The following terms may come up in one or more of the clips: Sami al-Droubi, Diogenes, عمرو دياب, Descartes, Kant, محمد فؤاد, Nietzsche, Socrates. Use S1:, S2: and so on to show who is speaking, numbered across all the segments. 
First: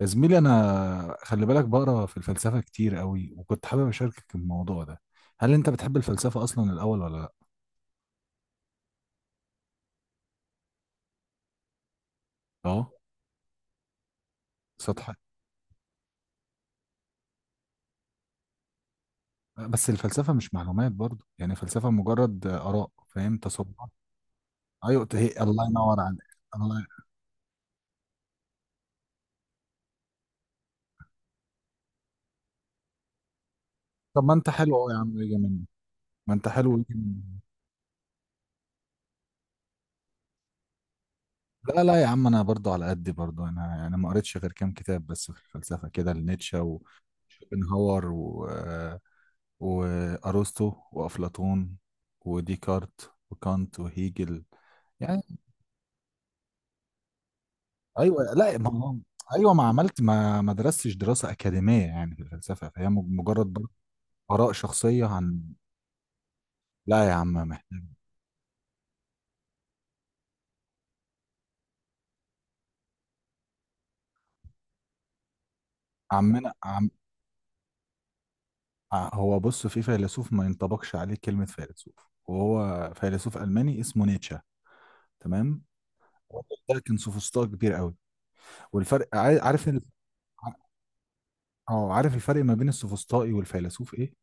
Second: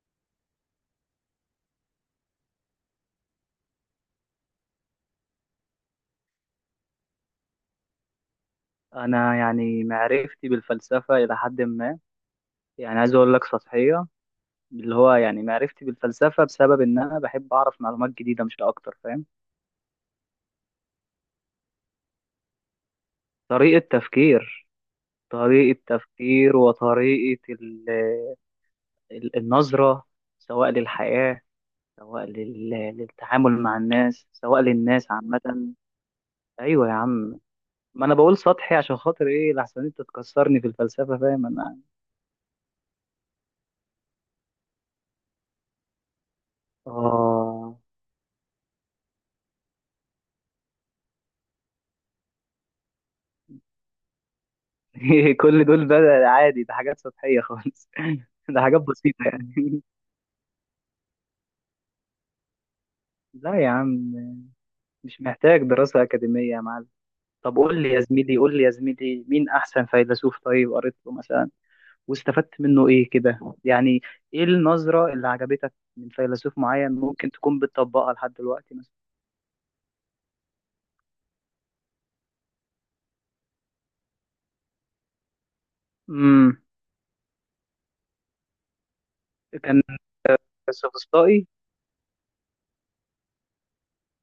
S1: يا زميلي انا خلي بالك بقرا في الفلسفه كتير قوي، وكنت حابب اشاركك الموضوع ده. هل انت بتحب الفلسفه اصلا الاول ولا لا؟
S2: انا يعني معرفتي بالفلسفه الى حد ما.
S1: اه.
S2: يعني عايز اقول لك سطحيه. اللي هو
S1: سطح.
S2: يعني معرفتي بالفلسفه بسبب ان انا بحب اعرف معلومات جديده مش اكتر، فاهم؟
S1: بس الفلسفه مش معلومات برضو، يعني الفلسفه مجرد اراء، فاهم،
S2: طريقه
S1: تصورات.
S2: تفكير.
S1: ايوه هي، الله
S2: طريقه
S1: ينور عليك،
S2: تفكير
S1: الله.
S2: وطريقه النظره، سواء للحياه، سواء للتعامل مع
S1: طب
S2: الناس،
S1: ما انت
S2: سواء
S1: حلو أهو يا
S2: للناس
S1: عم، يجي مني.
S2: عامه.
S1: ما انت حلو يجي
S2: ايوه يا
S1: مني.
S2: عم. ما انا بقول سطحي عشان خاطر ايه؟ لحسن انت تكسرني في الفلسفه، فاهم انا؟
S1: لا لا يا عم، انا برضو على قدي برضو، انا يعني ما قريتش غير كام كتاب بس في الفلسفه كده، لنيتشه
S2: اه.
S1: وشوبنهاور و... وأرسطو وأفلاطون وديكارت وكانت وهيجل. يعني
S2: كل دول بقى عادي؟ ده حاجات سطحية خالص
S1: أيوة لا
S2: ده
S1: ما
S2: حاجات
S1: هو،
S2: بسيطة
S1: أيوة ما
S2: يعني
S1: عملت ما درستش دراسة أكاديمية يعني في الفلسفة، فهي مجرد
S2: لا يا
S1: برضه
S2: عم،
S1: آراء شخصية
S2: مش
S1: عن.
S2: محتاج دراسة أكاديمية يا معلم.
S1: لا يا عم
S2: طب
S1: محتاج.
S2: قول لي يا زميلي، قول لي يا زميلي، مين أحسن فيلسوف طيب قريت له مثلا واستفدت منه إيه كده؟ يعني إيه النظرة اللي عجبتك من
S1: عمنا
S2: فيلسوف
S1: عم،
S2: معين ممكن تكون بتطبقها لحد دلوقتي مثلا؟
S1: هو بص، في فيلسوف ما ينطبقش عليه كلمة فيلسوف، وهو فيلسوف ألماني اسمه نيتشه، تمام. الراجل
S2: امم
S1: ده كان سوفسطائي كبير قوي، والفرق، عارف
S2: كان، السوفسطائي،
S1: اه، عارف الفرق ما بين السوفسطائي والفيلسوف ايه؟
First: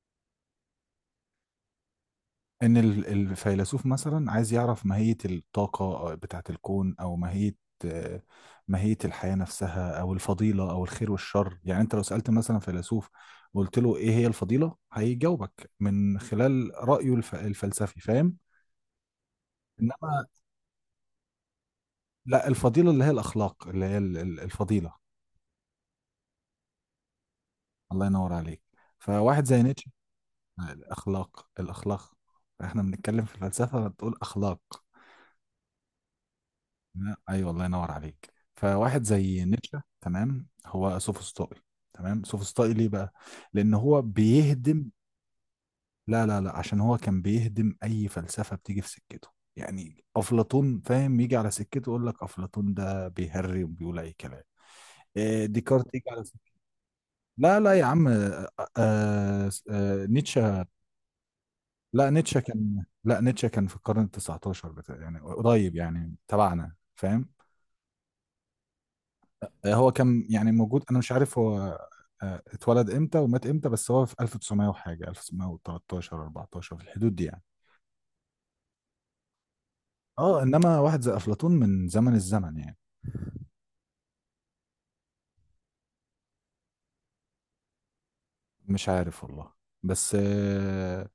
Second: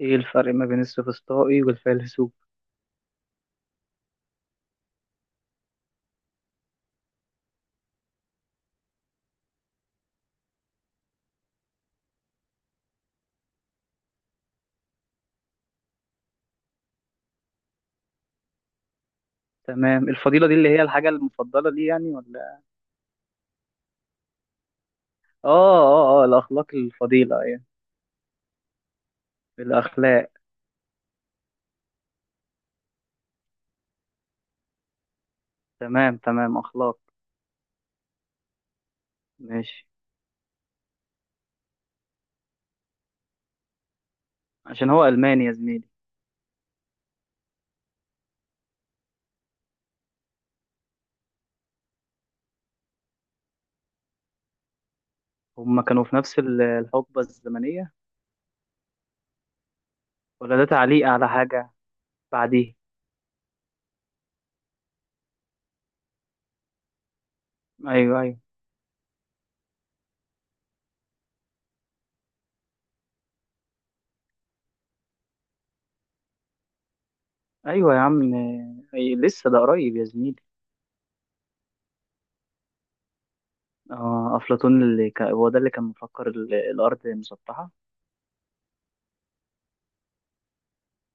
S2: إيه الفرق ما بين السوفسطائي والفيلسوف؟
S1: ان الفيلسوف مثلا عايز يعرف ماهية الطاقة، بتاعة الكون، او ماهية، آه، ماهية الحياة نفسها، او الفضيلة او الخير والشر. يعني انت لو سألت مثلا فيلسوف وقلت له ايه هي الفضيلة، هيجاوبك من خلال رأيه الفلسفي، فاهم.
S2: تمام.
S1: انما
S2: الفضيلة دي اللي هي الحاجة المفضلة لي يعني
S1: لا،
S2: ولا؟
S1: الفضيلة اللي هي الاخلاق، اللي هي الفضيلة.
S2: اه اه، اه الأخلاق، الفضيلة يعني،
S1: الله ينور عليك. فواحد زي نيتشه.
S2: الأخلاق.
S1: الاخلاق الاخلاق، احنا بنتكلم في الفلسفة بتقول اخلاق.
S2: تمام تمام، أخلاق.
S1: لا، ايوه الله ينور عليك. فواحد زي نيتشه،
S2: ماشي.
S1: تمام، هو سوفسطائي. تمام، سوفسطائي ليه بقى؟ لان هو بيهدم.
S2: عشان هو ألماني يا زميلي؟
S1: لا لا لا، عشان هو كان بيهدم اي فلسفه بتيجي في سكته. يعني افلاطون، فاهم، يجي على سكته يقول لك افلاطون ده بيهري وبيقول اي كلام. إيه،
S2: هما
S1: ديكارت يجي
S2: كانوا في
S1: على
S2: نفس
S1: سكته.
S2: الحقبة
S1: لا لا يا
S2: الزمنية،
S1: عم،
S2: ولا ده
S1: نيتشه،
S2: تعليق على حاجة؟ بعديه.
S1: لا، نيتشه كان في القرن ال 19 بتاع، يعني قريب يعني تبعنا، فاهم.
S2: أيوه أيوه.
S1: آه، هو كان يعني موجود، انا مش عارف هو، آه، اتولد امتى ومات امتى، بس هو في 1900 وحاجه، 1913 14 في الحدود دي يعني.
S2: أيوه يا عم. أي لسه ده قريب يا زميلي.
S1: اه انما واحد زي افلاطون من زمن الزمن يعني.
S2: اه، أفلاطون اللي كان، هو ده اللي كان مفكر الأرض مسطحة؟
S1: مش عارف والله، بس،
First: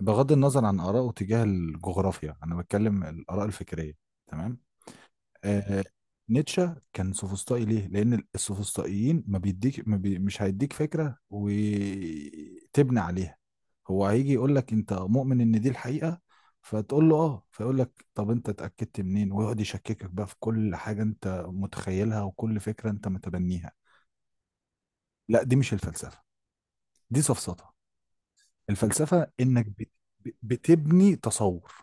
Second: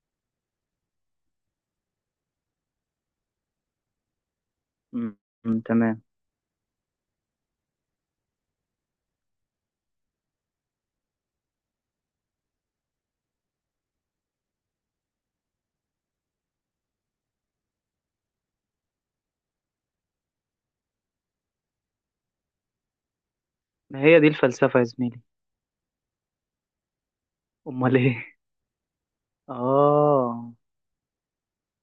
S1: بغض النظر عن آرائه تجاه الجغرافيا، انا بتكلم الآراء الفكريه، تمام.
S2: أمم، أمم،
S1: آه،
S2: تمام.
S1: نيتشه كان سوفسطائي ليه؟ لأن السوفسطائيين ما بيديك، ما بي، مش هيديك فكرة وتبني عليها. هو هيجي يقول لك أنت مؤمن إن دي الحقيقة، فتقول له آه، فيقول لك طب أنت اتأكدت منين؟ ويقعد يشككك بقى في كل حاجة أنت متخيلها وكل فكرة أنت متبنيها.
S2: هي دي الفلسفة يا زميلي؟
S1: لا دي مش الفلسفة، دي سفسطة.
S2: أمال إيه؟
S1: الفلسفة إنك
S2: اه.
S1: بتبني تصور.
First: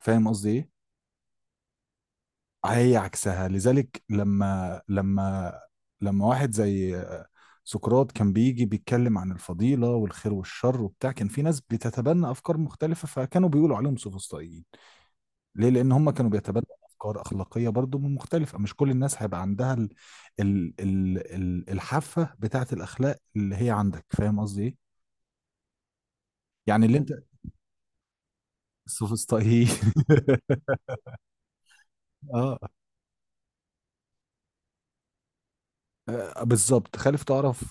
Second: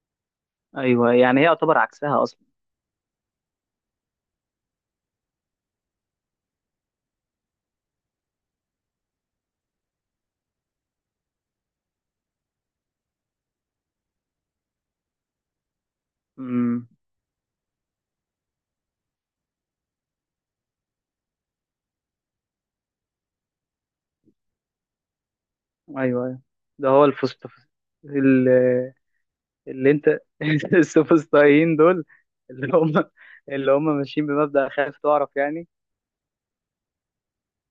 S1: فاهم قصدي إيه؟
S2: أيوه، يعني هي يعتبر عكسها أصلا.
S1: هي عكسها، لذلك لما واحد زي سقراط كان بيجي بيتكلم عن الفضيلة والخير والشر وبتاع، كان في ناس بتتبنى أفكار مختلفة، فكانوا بيقولوا عليهم سوفسطائيين. ليه؟ لأن هم كانوا بيتبنوا
S2: أمم.
S1: أفكار أخلاقية برضو مختلفة، مش كل الناس هيبقى عندها ال الحافة بتاعة الأخلاق اللي هي عندك. فاهم قصدي إيه؟
S2: ايوه ايوه.
S1: يعني
S2: ده
S1: اللي
S2: هو
S1: أنت،
S2: الفسط، اللي,
S1: السوفسطائيين.
S2: اللي انت، السوفسطائيين دول،
S1: اه.
S2: اللي هم، اللي هم ماشيين بمبدأ خايف تعرف يعني.
S1: آه، بالظبط، خالف تعرف،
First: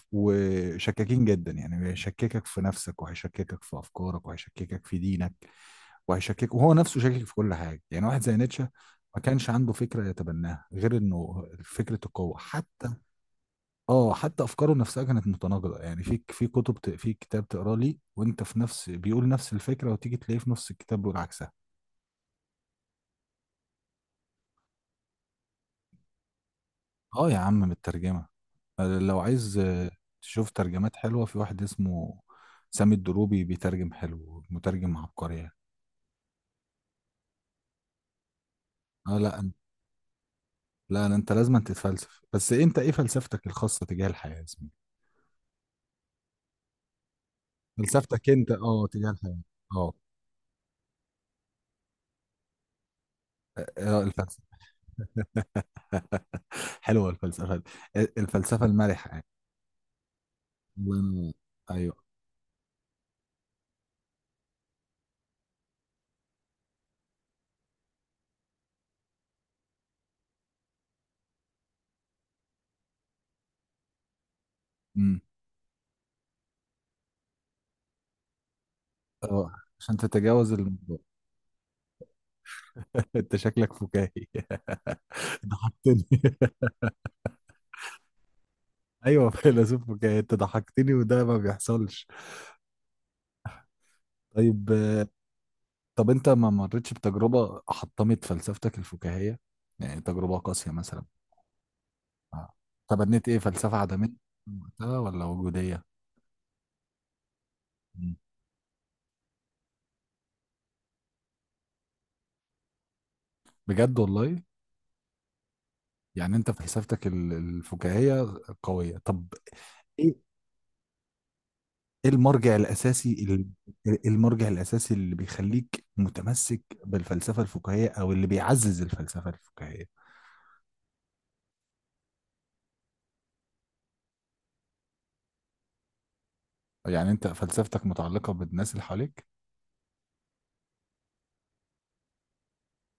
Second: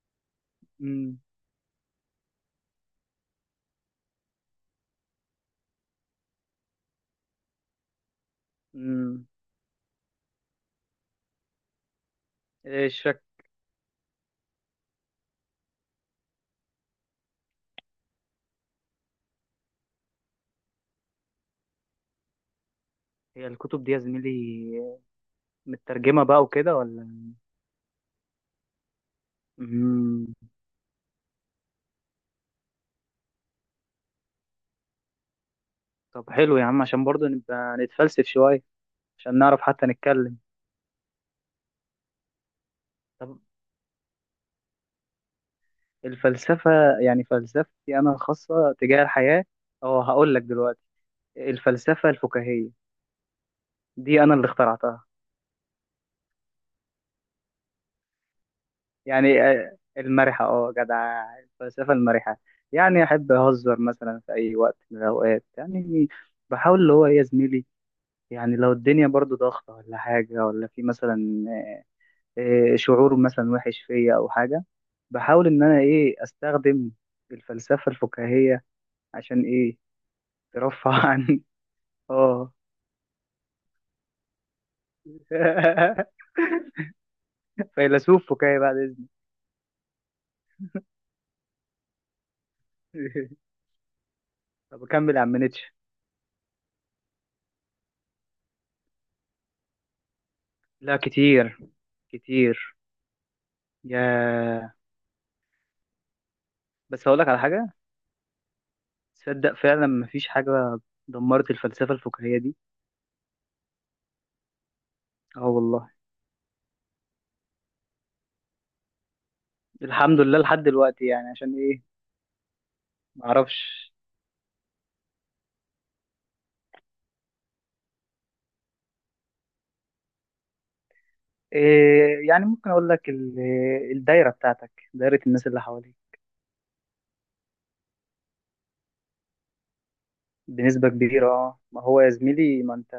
S2: امم
S1: وشكاكين جدا يعني، هيشككك في نفسك، وهيشككك في افكارك، وهيشككك في دينك، وهيشكك، وهو نفسه شاكك في كل حاجه. يعني واحد زي نيتشه ما
S2: امم
S1: كانش عنده فكره يتبناها غير انه فكره القوه.
S2: ايه
S1: حتى،
S2: الشك؟
S1: اه، حتى افكاره نفسها كانت متناقضه. يعني في كتب في كتاب تقرا لي وانت في نفس، بيقول نفس الفكره وتيجي تلاقيه في نفس الكتاب بيقول عكسها.
S2: هي الكتب دي يا زميلي مترجمة بقى وكده
S1: اه
S2: ولا؟
S1: يا عم مترجمة، لو عايز،
S2: امم
S1: تشوف ترجمات حلوة، في واحد اسمه سامي الدروبي بيترجم حلو، مترجم عبقري يعني.
S2: طب حلو يا عم، عشان برضه نبقى نتفلسف شوية،
S1: اه
S2: عشان
S1: لا
S2: نعرف
S1: أنت-
S2: حتى نتكلم.
S1: لا لا، انت لازم تتفلسف، بس انت ايه
S2: طب
S1: فلسفتك الخاصة تجاه الحياة يا زميلي؟
S2: الفلسفة، يعني فلسفتي انا
S1: فلسفتك انت
S2: الخاصة
S1: اه
S2: تجاه
S1: تجاه الحياة.
S2: الحياة؟
S1: اه.
S2: اه، هقول لك دلوقتي. الفلسفة الفكاهية،
S1: آه،
S2: دي انا
S1: الفلسفة.
S2: اللي اخترعتها.
S1: حلوة الفلسفة دي. الفلسفة المرحة يعني.
S2: يعني آه، المرحة، اه
S1: الله
S2: جدع،
S1: ينور.
S2: الفلسفة
S1: ايوه.
S2: المرحة. يعني أحب أهزر مثلا في أي وقت من الأوقات، يعني بحاول اللي هو إيه يا زميلي، يعني لو الدنيا برضو ضغطة ولا حاجة ولا في مثلا آه، شعور مثلا وحش فيا أو حاجة،
S1: امم.
S2: بحاول إن أنا إيه أستخدم الفلسفة الفكاهية، عشان
S1: اه،
S2: إيه،
S1: عشان تتجاوز
S2: ترفع
S1: الموضوع.
S2: عني. اه.
S1: انت شكلك فكاهي، ضحكتني.
S2: فيلسوف فكاهي بعد إذنك.
S1: ايوه فيلسوف فكاهي، انت ضحكتني وده ما بيحصلش. طيب،
S2: طب أكمل يا عم نيتشه.
S1: طب انت ما مرتش بتجربة حطمت فلسفتك الفكاهية؟ يعني تجربة قاسية
S2: لا
S1: مثلا.
S2: كتير،
S1: آه.
S2: كتير.
S1: تبنيت ايه، فلسفة عدمية من
S2: يا
S1: وقتها ولا وجودية؟
S2: بس هقول لك على حاجة،
S1: مم.
S2: تصدق فعلا مفيش حاجة دمرت الفلسفة الفكاهية دي.
S1: بجد والله؟
S2: اه والله.
S1: يعني انت فلسفتك الفكاهية قوية. طب
S2: الحمد
S1: ايه،
S2: لله لحد دلوقتي يعني. عشان ايه؟
S1: ايه المرجع الاساسي
S2: معرفش.
S1: المرجع الاساسي اللي بيخليك متمسك بالفلسفة الفكاهية، او اللي بيعزز الفلسفة الفكاهية؟
S2: إيه؟ يعني ممكن اقول لك الدايرة بتاعتك، دايرة الناس اللي حواليك.
S1: يعني انت فلسفتك متعلقة بالناس اللي حواليك.
S2: بنسبة كبيرة اه. ما هو يا زميلي ما انت،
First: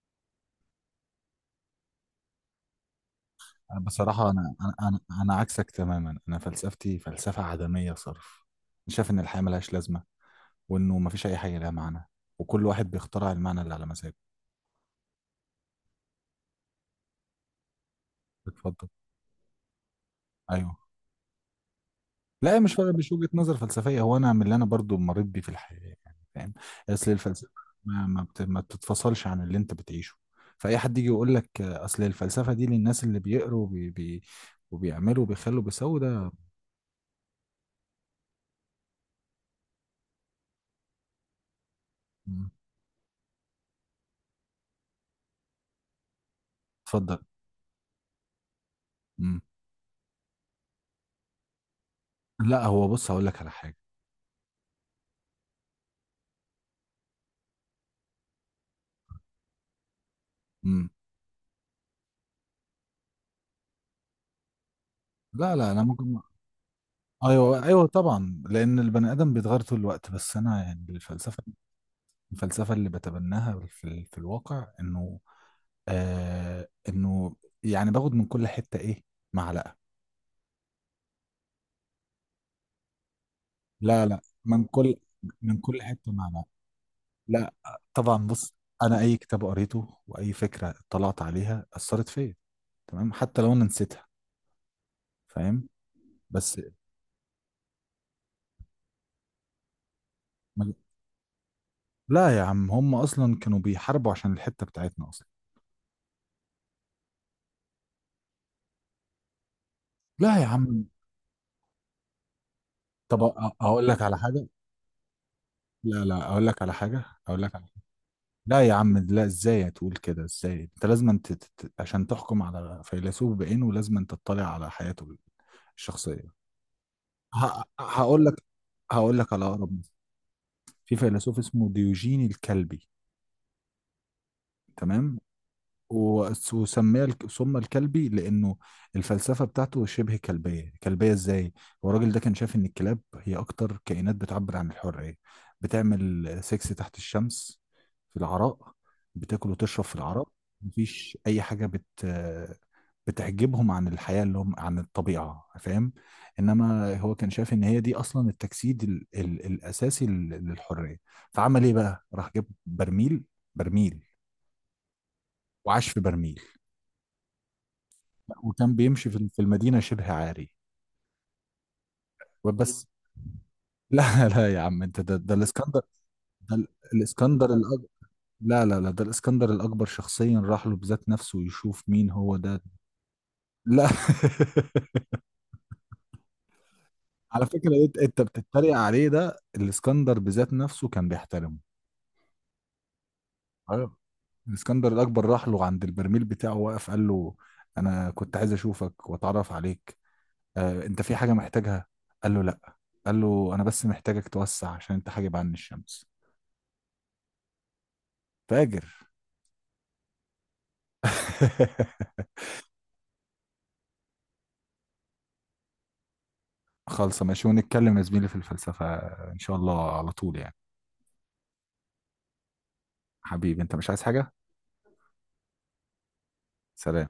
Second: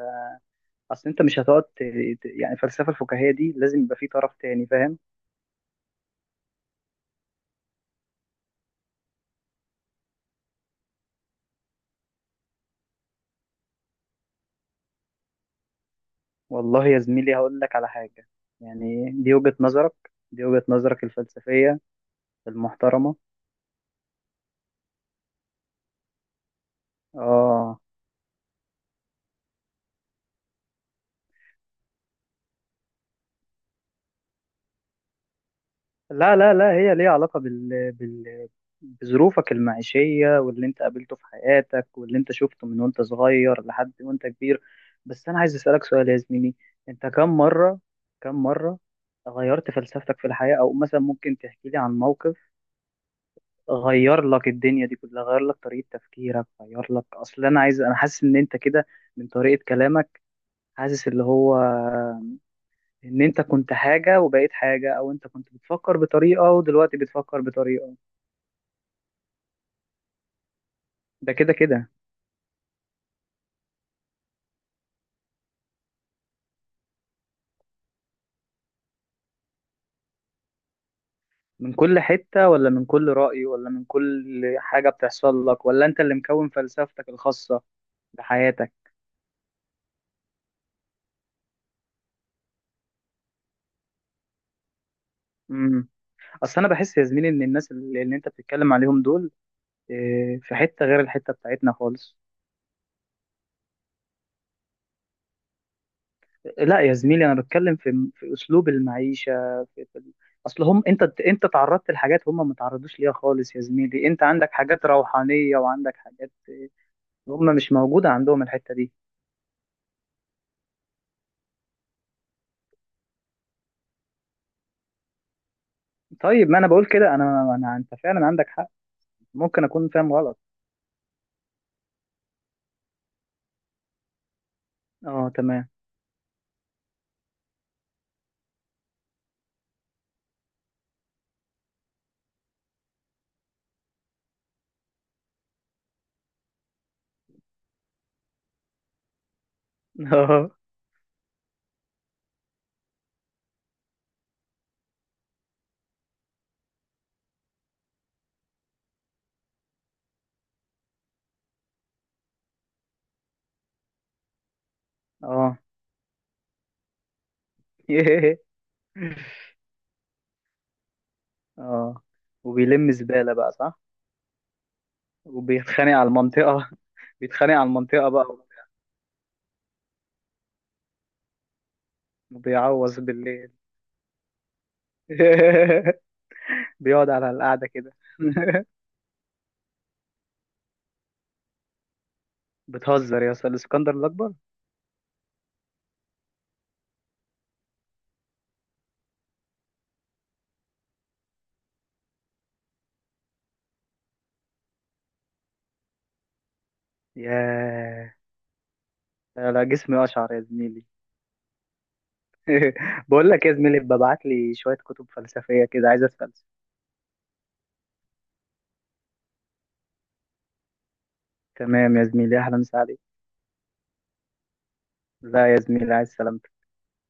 S2: اصل انت مش هتقعد يعني الفلسفة الفكاهية دي لازم يبقى في
S1: بصراحة
S2: طرف
S1: أنا
S2: تاني،
S1: أنا
S2: فاهم؟
S1: أنا أنا عكسك تماما. أنا فلسفتي فلسفة عدمية صرف. أنا شايف إن الحياة ملهاش لازمة، وإنه مفيش أي حاجة لها معنى، وكل واحد بيخترع المعنى اللي على مزاجه.
S2: والله يا زميلي هقول لك على حاجة.
S1: اتفضل.
S2: يعني دي وجهة نظرك، دي وجهة
S1: أيوه.
S2: نظرك الفلسفية
S1: لا هي مش فرق، مش
S2: المحترمة.
S1: وجهة نظر فلسفية، هو أنا من اللي أنا برضو مريت بيه في الحياة، يعني فاهم. أصل الفلسفة
S2: اه.
S1: ما بتتفصلش عن اللي أنت بتعيشه. فأي حد يجي يقول لك، آه، أصل الفلسفة دي للناس اللي بيقروا وبي... بي... وبيعملوا وبيخلوا بيسووا ده.
S2: لا لا لا، هي ليها علاقة بظروفك المعيشية واللي انت قابلته في حياتك واللي انت
S1: مم.
S2: شفته من وانت صغير لحد وانت كبير. بس انا عايز اسألك سؤال يا زميلي، انت
S1: اتفضل.
S2: كم مرة، كم مرة
S1: مم.
S2: غيرت فلسفتك في الحياة؟ او مثلا ممكن تحكي لي عن موقف
S1: لا هو بص، هقول لك على حاجة.
S2: غير لك الدنيا دي كلها، غير لك طريقة تفكيرك، غير لك. اصل انا عايز، انا حاسس ان انت كده من طريقة كلامك،
S1: مم.
S2: حاسس اللي هو ان انت كنت حاجة وبقيت حاجة، او انت كنت
S1: لا لا، انا
S2: بتفكر
S1: ممكن،
S2: بطريقة ودلوقتي بتفكر
S1: ايوه ايوه
S2: بطريقة.
S1: طبعا، لان البني ادم بيتغير طول الوقت. بس انا يعني
S2: ده
S1: الفلسفه،
S2: كده كده.
S1: الفلسفه اللي بتبناها في في الواقع انه، آه انه، يعني باخد من كل حته ايه، معلقه.
S2: من كل حتة ولا من كل رأي ولا من
S1: لا لا،
S2: كل
S1: من
S2: حاجة
S1: كل،
S2: بتحصل
S1: من
S2: لك
S1: كل
S2: ولا انت
S1: حته
S2: اللي
S1: معلقه.
S2: مكون فلسفتك
S1: لا،
S2: الخاصة
S1: طبعا، بص،
S2: بحياتك؟
S1: انا اي كتاب قريته واي فكره اطلعت عليها اثرت فيا، تمام، حتى لو انا نسيتها، فاهم.
S2: امم.
S1: بس
S2: اصل انا بحس يا زميلي ان الناس اللي انت بتتكلم عليهم دول، إيه، في
S1: ما-
S2: حتة غير الحتة بتاعتنا خالص.
S1: لا يا عم، هم اصلا كانوا بيحاربوا عشان الحته بتاعتنا اصلا.
S2: لا يا زميلي، انا بتكلم في في اسلوب المعيشة، في في
S1: لا يا
S2: اصل هم،
S1: عم،
S2: انت انت تعرضت لحاجات هم ما تعرضوش ليها
S1: طب أ-
S2: خالص يا
S1: اقول لك
S2: زميلي.
S1: على
S2: انت
S1: حاجه،
S2: عندك حاجات روحانية وعندك
S1: لا لا
S2: حاجات
S1: اقول لك على حاجه، اقول
S2: هم
S1: لك على
S2: مش
S1: حاجة.
S2: موجودة عندهم،
S1: لا يا
S2: الحتة دي.
S1: عم لا، ازاي تقول كده؟ ازاي؟ انت لازم انت تت... تت- عشان تحكم على فيلسوف بعينه لازم انت تطلع على حياته الشخصيه.
S2: طيب، ما انا بقول كده، انا
S1: ه...
S2: انا، انت
S1: هقول
S2: فعلا
S1: لك،
S2: عندك حق،
S1: هقول لك على
S2: ممكن
S1: اقرب
S2: اكون
S1: مثال.
S2: فاهم غلط.
S1: في فيلسوف اسمه ديوجين الكلبي، تمام.
S2: اه تمام.
S1: وسمي سمى الكلبي لأنه الفلسفة بتاعته شبه كلبية. كلبية إزاي؟ هو الراجل ده كان شايف إن الكلاب هي أكتر كائنات بتعبر عن الحرية، بتعمل سكس تحت الشمس في العراء، بتاكل وتشرب في العراء،
S2: اه.
S1: مفيش أي حاجة بت، بتحجبهم عن الحياة اللي هم، عن الطبيعة، فاهم؟ إنما هو كان شايف إن هي دي أصلا التجسيد الأساسي للحرية. فعمل إيه بقى؟ راح جاب برميل، برميل،
S2: اه
S1: وعاش في برميل،
S2: ياه.
S1: وكان بيمشي في المدينة شبه عاري،
S2: اه،
S1: وبس.
S2: وبيلم زبالة بقى، صح؟
S1: لا لا يا عم، انت ده، ده الاسكندر،
S2: وبيتخانق على
S1: ده ال-
S2: المنطقة
S1: الاسكندر
S2: بيتخانق على
S1: الأكبر.
S2: المنطقة بقى.
S1: لا لا لا، ده الاسكندر الأكبر شخصيا راح له بذات نفسه يشوف مين هو ده.
S2: وبيعوز بالليل.
S1: لا.
S2: بيقعد على
S1: على
S2: القعدة
S1: فكرة،
S2: كده.
S1: انت بتتريق عليه، ده الاسكندر بذات نفسه كان بيحترمه.
S2: بتهزر يا اسطى، الاسكندر
S1: ايوه.
S2: الاكبر.
S1: الاسكندر الأكبر راح له عند البرميل بتاعه، وقف قال له أنا كنت عايز أشوفك وأتعرف عليك، آه، أنت في حاجة محتاجها؟ قال له لا، قال له أنا بس محتاجك توسع عشان أنت حاجب عني الشمس.
S2: ياه.
S1: فاجر.
S2: لا لا، جسمي اشعر يا زميلي. بقول لك يا زميلي، ببعت لي شوية كتب فلسفية كده، عايز اتفلسف.
S1: خالصة، ماشي، ونتكلم يا زميلي في الفلسفة إن شاء الله على طول يعني.
S2: تمام يا زميلي، اهلا وسهلا عليك.
S1: حبيبي أنت مش عايز حاجة؟
S2: لا يا زميلي، عايز سلامتك.
S1: سلام.